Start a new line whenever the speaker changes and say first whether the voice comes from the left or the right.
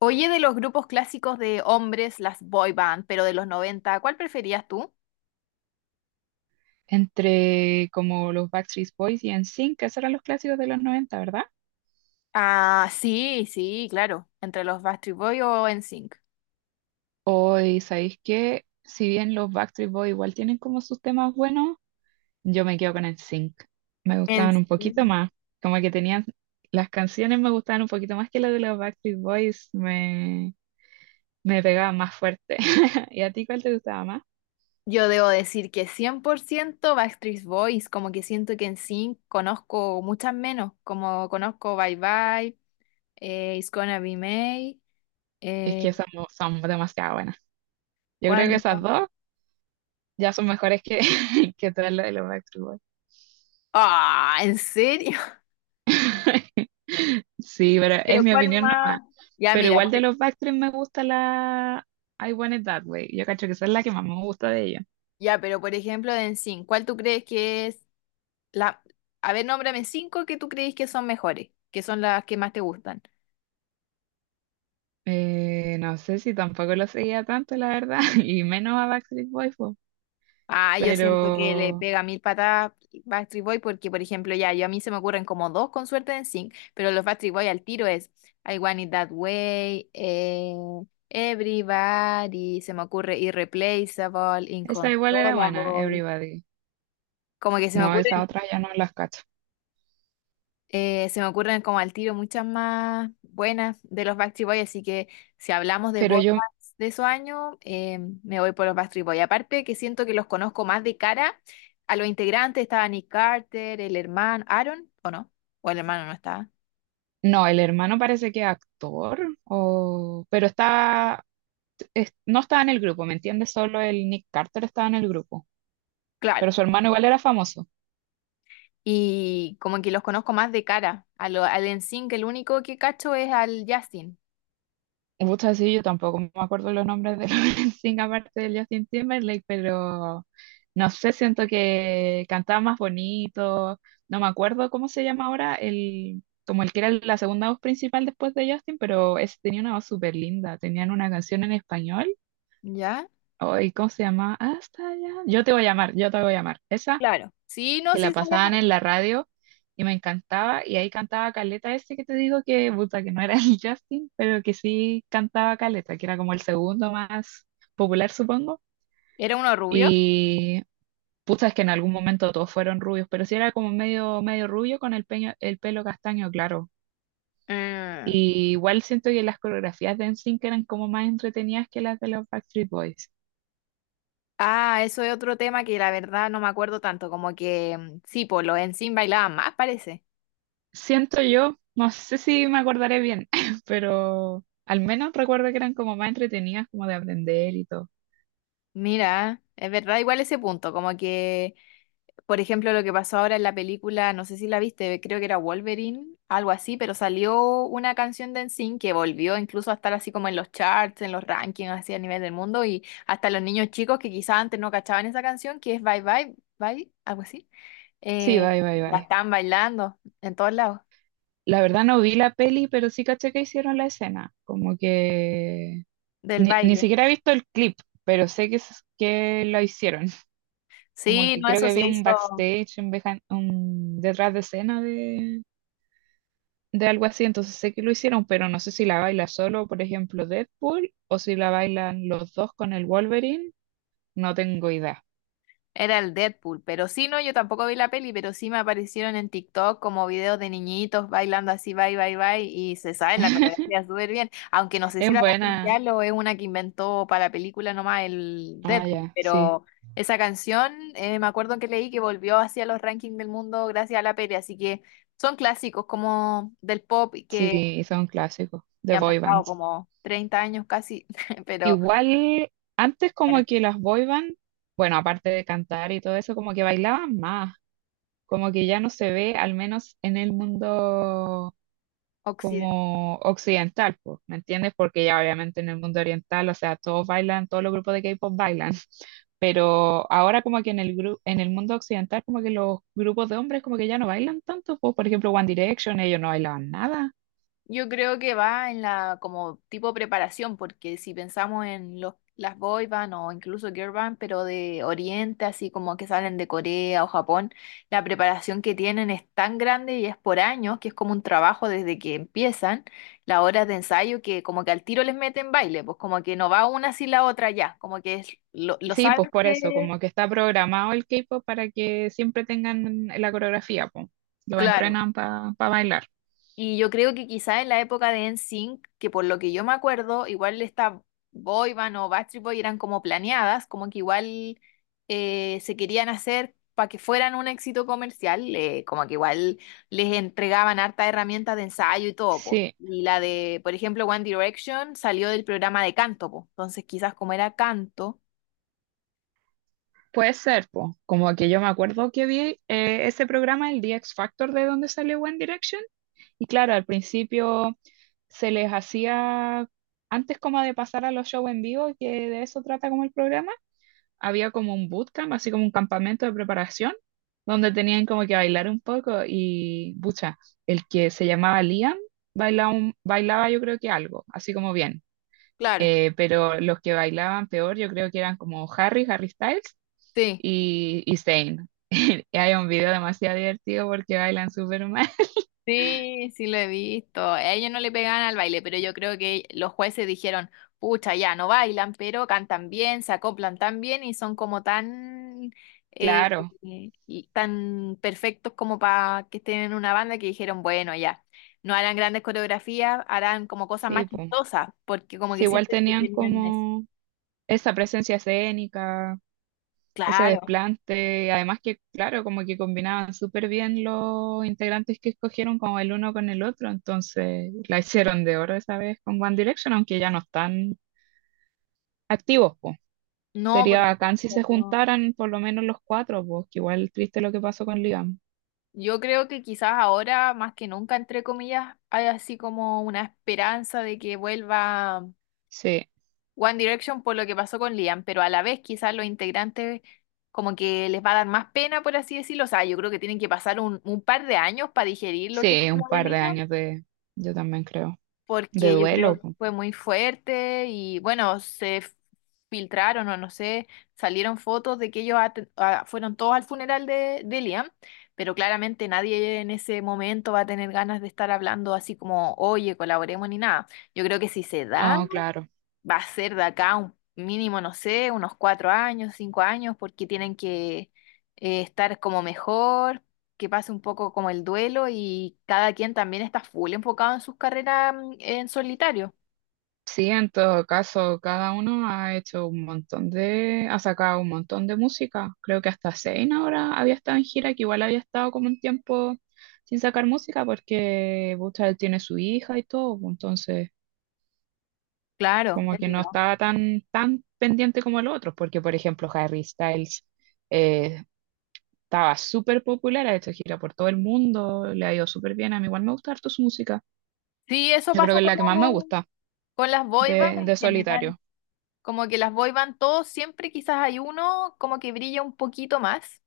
left: Oye, de los grupos clásicos de hombres, las boy band, pero de los noventa, ¿cuál preferías tú?
right: Entre como los Backstreet Boys y NSYNC, que esos eran los clásicos de los 90, ¿verdad?
left: Ah, sí, sí, claro. ¿Entre los Backstreet Boys o NSYNC?
right: Hoy, ¿sabéis qué? Si bien los Backstreet Boys igual tienen como sus temas buenos, yo me quedo con NSYNC. Me
left: En
right: gustaban un poquito
left: serio.
right: más, como que tenían, las canciones me gustaban un poquito más que las de los Backstreet Boys, me pegaban más fuerte. ¿Y a ti cuál te gustaba más?
left: Yo debo decir que 100% Backstreet Boys, como que siento que en NSYNC conozco muchas menos, como conozco Bye Bye, It's Gonna Be May,
right: Es
left: eh,
right: que esas mo- son demasiado buenas. Yo
left: ¿cuál
right: creo que esas
left: más?
right: dos ya son mejores que, que todas las de los Backstreet Boys.
left: Ah, ¿en serio?
right: Sí, pero es
left: ¿Pero
right: mi
left: cuál
right: opinión nomás.
left: más? Ya,
right: Pero
left: mira,
right: igual de los Backstreet me gusta la I Want It That Way. Yo cacho que esa es la que más me gusta de ellos.
left: ya, pero por ejemplo de NSYNC, ¿cuál tú crees que es la? A ver, nómbrame cinco que tú crees que son mejores, que son las que más te gustan.
right: No sé si tampoco lo seguía tanto, la verdad, y menos a Backstreet Boys, po.
left: Ah, yo siento que le
right: Pero
left: pega mil patadas Backstreet Boy porque, por ejemplo, ya, yo a mí se me ocurren como dos con suerte en sync, pero los Backstreet Boy al tiro es I Want It That Way, Everybody, se me ocurre Irreplaceable,
right: esa igual era buena,
left: Inconsolable.
right: Everybody.
left: Como que
right: No, esa otra ya no las cacho.
left: Se me ocurren como al tiro muchas más buenas de los Backstreet Boys, así que si hablamos de
right: Pero
left: boy
right: yo,
left: bands de esos años, me voy por los Backstreet Boys. Aparte que siento que los conozco más de cara a los integrantes, estaba Nick Carter, el hermano, Aaron, ¿o no? O el hermano no estaba.
right: no, el hermano parece que es actor, o, pero está, es- no estaba en el grupo, ¿me entiendes? Solo el Nick Carter estaba en el grupo,
left: Claro.
right: pero su hermano igual era famoso.
left: Y como que los conozco más de cara a lo, al NSYNC, el único que cacho es al Justin,
right: Gusta decir yo tampoco me acuerdo los nombres de los Sting aparte de Justin Timberlake, pero no sé, siento que cantaba más bonito, no me acuerdo cómo se llama ahora, el, como el que era la segunda voz principal después de Justin, pero ese tenía una voz súper linda, tenían una canción en español,
left: ¿ya?
right: ay, ¿cómo se llama? Hasta allá, yo te voy a llamar, yo te voy a llamar, esa
left: Claro. Sí, no,
right: que la
left: sí, sabía.
right: pasaban en la radio y me encantaba. Y ahí cantaba Caleta ese que te digo que, puta, que no era el Justin, pero que sí cantaba Caleta, que era como el segundo más popular, supongo.
left: Era uno rubio.
right: Y puta, es que en algún momento todos fueron rubios, pero sí era como medio rubio con el, peño- el pelo castaño, claro.
left: Mm.
right: Y igual siento que las coreografías de NSYNC eran como más entretenidas que las de los Backstreet Boys.
left: Ah, eso es otro tema que la verdad no me acuerdo tanto, como que sí, por los Ensign bailaban más, parece.
right: Siento yo, no sé si me acordaré bien, pero al menos recuerdo que eran como más entretenidas, como de aprender y todo.
left: Mira, es verdad, igual ese punto, como que, por ejemplo, lo que pasó ahora en la película, no sé si la viste, creo que era Wolverine, algo así, pero salió una canción de Ensign que volvió incluso a estar así como en los charts, en los rankings, así a nivel del mundo, y hasta los niños chicos que quizás antes no cachaban esa canción, que es Bye Bye, Bye, algo así,
right: Sí,
left: eh,
right: bye, bye,
left: la
right: bye.
left: están bailando en todos lados
right: La verdad no vi la peli, pero sí caché que hicieron la escena. Como que
left: del
right: ni
left: baile.
right: siquiera he visto el clip, pero sé que, s- que lo hicieron. Como
left: Sí,
right: que
left: no,
right: creo
left: eso
right: que vi
left: se
right: un
left: hizo,
right: backstage, un, behind- un detrás de escena de algo así, entonces sé que lo hicieron, pero no sé si la baila solo, por ejemplo, Deadpool, o si la bailan los dos con el Wolverine, no tengo idea.
left: era el Deadpool, pero sí, no, yo tampoco vi la peli, pero sí me aparecieron en TikTok como videos de niñitos bailando así, bye, bye, bye, y se sabe la coreografía súper bien, aunque no sé si
right: Es
left: era
right: buena.
left: oficial o es una que inventó para la película nomás el
right: Ah,
left: Deadpool,
right: ya, sí.
left: pero esa canción, me acuerdo que leí que volvió hacia los rankings del mundo gracias a la peli, así que son clásicos como del pop y que
right: Sí, son clásicos de
left: ya han
right: boy
left: pasado
right: bands.
left: como 30 años casi, pero
right: Igual, antes
left: bueno,
right: como que las boy bands, bueno, aparte de cantar y todo eso, como que bailaban más. Como que ya no se ve, al menos en el mundo como occidental, pues, ¿me entiendes? Porque ya obviamente en el mundo oriental, o sea, todos bailan, todos los grupos de K-pop bailan. Pero ahora como que en el gru- en el mundo occidental como que los grupos de hombres como que ya no bailan tanto, pues por ejemplo One Direction, ellos no bailaban nada.
left: yo creo que va en la como tipo preparación, porque si pensamos en los, las boy band o incluso girl band, pero de Oriente, así como que salen de Corea o Japón, la preparación que tienen es tan grande y es por años, que es como un trabajo desde que empiezan las horas de ensayo, que como que al tiro les meten baile, pues como que no va una sin la otra ya, como que lo
right: Sí,
left: saben
right: pues por eso,
left: que...
right: como que está programado el K-pop para que siempre tengan la coreografía, pues. Lo
left: Claro,
right: entrenan para bailar.
left: y yo creo que quizá en la época de NSYNC, que por lo que yo me acuerdo, igual esta boy band o Backstreet Boy eran como planeadas, como que igual se querían hacer para que fueran un éxito comercial, como que igual les entregaban harta herramientas de ensayo y todo, po.
right: Sí,
left: Y la de, por ejemplo, One Direction salió del programa de canto, po. Entonces quizás como era canto,
right: puede ser, pues. Como que yo me acuerdo que vi ese programa, el The X Factor, de donde salió One Direction. Y claro, al principio se les hacía, antes como de pasar a los shows en vivo, que de eso trata como el programa. Había como un bootcamp, así como un campamento de preparación, donde tenían como que bailar un poco y, bucha, el que se llamaba Liam bailaba, un- bailaba yo creo que algo, así como bien.
left: claro,
right: Pero los que bailaban peor yo creo que eran como Harry, Harry Styles
left: sí.
right: y Zayn. Y hay un video demasiado divertido porque bailan súper mal.
left: Sí, sí lo he visto. A ellos no le pegaban al baile, pero yo creo que los jueces dijeron, pucha, ya no bailan, pero cantan bien, se acoplan tan bien y son como tan, eh,
right: Claro,
left: y tan perfectos como para que estén en una banda, que dijeron, bueno, ya, no harán grandes coreografías, harán como cosas
right: sí,
left: más
right: pues.
left: chistosas, porque como
right: Sí,
left: que
right: igual
left: sienten que
right: tenían
left: tenían eso.
right: como esa presencia escénica, ese
left: Claro,
right: desplante. Además que, claro, como que combinaban súper bien los integrantes que escogieron como el uno con el otro, entonces la hicieron de oro esa vez con One Direction, aunque ya no están activos, pues.
left: no,
right: Sería
left: porque...
right: bacán si se juntaran por lo menos los cuatro, pues, que igual triste lo que pasó con Liam.
left: Yo creo que quizás ahora, más que nunca, entre comillas, hay así como una esperanza de que vuelva
right: Sí,
left: One Direction por lo que pasó con Liam, pero a la vez quizás los integrantes como que les va a dar más pena, por así decirlo. O sea, yo creo que tienen que pasar un par de años para digerir lo que fue
right: sí, un
left: lo de
right: par de
left: Liam,
right: años de, yo también creo, de
left: porque yo creo
right: duelo,
left: que
right: pues.
left: fue muy fuerte y bueno, filtraron o no sé, salieron fotos de que ellos fueron todos al funeral de Liam, pero claramente nadie en ese momento va a tener ganas de estar hablando así como, oye, colaboremos ni nada. Yo creo que si se da,
right: No, claro.
left: va a ser de acá un mínimo, no sé, unos cuatro años, cinco años, porque tienen que estar como mejor, que pase un poco como el duelo, y cada quien también está full enfocado en sus carreras, en solitario.
right: Sí, en todo caso, cada uno ha hecho un montón de, ha sacado un montón de música. Creo que hasta Zayn ahora había estado en gira, que igual había estado como un tiempo sin sacar música porque Busta él tiene su hija y todo, pues, entonces
left: Claro,
right: como
left: es
right: que no
left: verdad.
right: estaba tan pendiente como los otros, porque por ejemplo Harry Styles eh, estaba súper popular, ha hecho gira por todo el mundo, le ha ido súper bien, a mí igual me gusta harto su música.
left: Sí, eso
right: Yo creo
left: pasa
right: que es
left: con,
right: la que más me gusta
left: con las boy band en
right: de
left: general.
right: Solitario.
left: Como que las boy band, todos siempre quizás hay uno como que brilla un poquito más,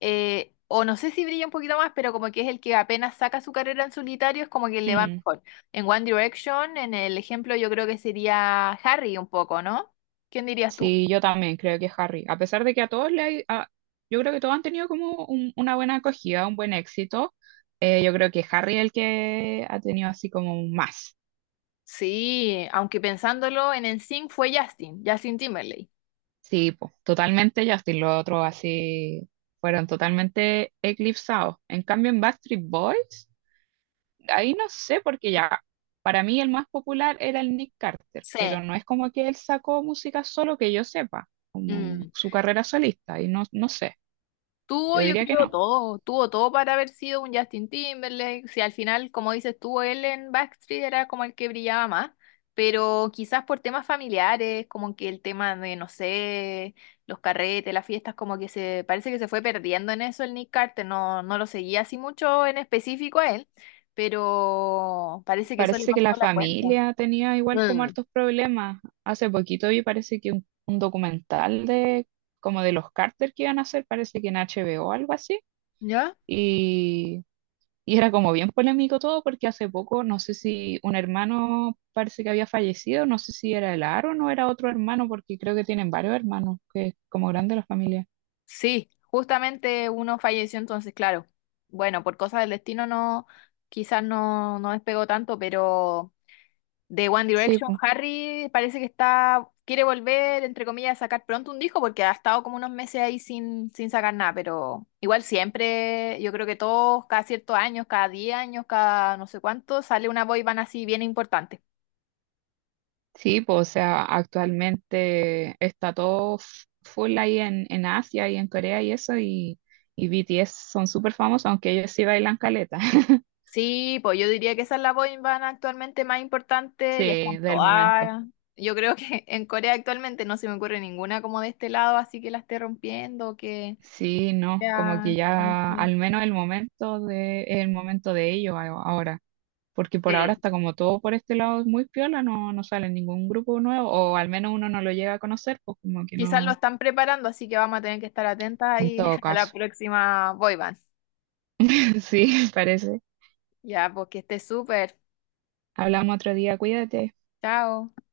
left: o no sé si brilla un poquito más, pero como que es el que apenas saca su carrera en solitario, es como que le va
right: Mm.
left: mejor. En One Direction, en el ejemplo, yo creo que sería Harry un poco, ¿no? ¿Quién dirías tú?
right: Sí, yo también creo que Harry, a pesar de que a todos le hay, a- yo creo que todos han tenido como un- una buena acogida, un buen éxito, yo creo que Harry es el que ha tenido así como más.
left: Sí, aunque pensándolo en NSYNC fue Justin, Justin Timberlake.
right: Sí, po, totalmente Justin, los otros así fueron totalmente eclipsados. En cambio en Backstreet Boys, ahí no sé, porque ya, para mí el más popular era el Nick Carter, pero
left: Sí.
right: no es como que él sacó música solo que yo sepa, como
left: Mm.
right: su carrera solista, y no, no sé,
left: Tuvo,
right: yo
left: yo
right: diría
left: creo,
right: que no.
left: todo. Tuvo todo para haber sido un Justin Timberlake. Si al final, como dices tú, él en Backstreet era como el que brillaba más. Pero quizás por temas familiares, como que el tema de, no sé, los carretes, las fiestas, como que se parece que se fue perdiendo en eso el Nick Carter. No, no lo seguía así mucho en específico a él, pero parece que eso le
right: Parece que
left: pasó
right: la
left: la cuenta.
right: familia tenía igual como
left: Mm.
right: hartos problemas. Hace poquito vi, parece que un documental de como de los Carter que iban a hacer, parece que en H HBO o algo así.
left: ¿Ya?
right: Y, y era como bien polémico todo porque hace poco, no sé si un hermano parece que había fallecido, no sé si era el Aaron o era otro hermano, porque creo que tienen varios hermanos, que es como grande la familia.
left: Sí, justamente uno falleció, entonces claro. Bueno, por cosas del destino no, quizás no, no despegó tanto, pero de One
right: Sí,
left: Direction,
right: pues.
left: Harry parece que está, quiere volver, entre comillas, a sacar pronto un disco porque ha estado como unos meses ahí sin, sin sacar nada, pero igual siempre, yo creo que todos, cada ciertos años, cada 10 años, cada no sé cuánto, sale una boy band así bien importante.
right: Sí, pues, o sea, actualmente está todo f- full ahí en Asia y en Corea y eso, y BTS son súper famosos, aunque ellos sí bailan caleta,
left: Sí, pues yo diría que esa es la boy band actualmente más importante y están
right: sí, del momento.
left: todas. Yo creo que en Corea actualmente no se me ocurre ninguna como de este lado, así que la esté rompiendo, que
right: Sí, no, como que
left: sea
right: ya,
left: conocida.
right: al menos el momento de ellos a- ahora, porque por ahora
left: Sí.
right: está como todo por este lado es muy piola, no, no sale ningún grupo nuevo, o al menos uno no lo llega a conocer, pues como que
left: Quizás lo
right: no,
left: están preparando, así que vamos a tener que estar atentas
right: en
left: ahí
right: todo
left: a la
right: caso.
left: próxima boy band.
right: Sí, parece.
left: Ya, pues que esté súper.
right: Hablamos otro día, cuídate.
left: Chao.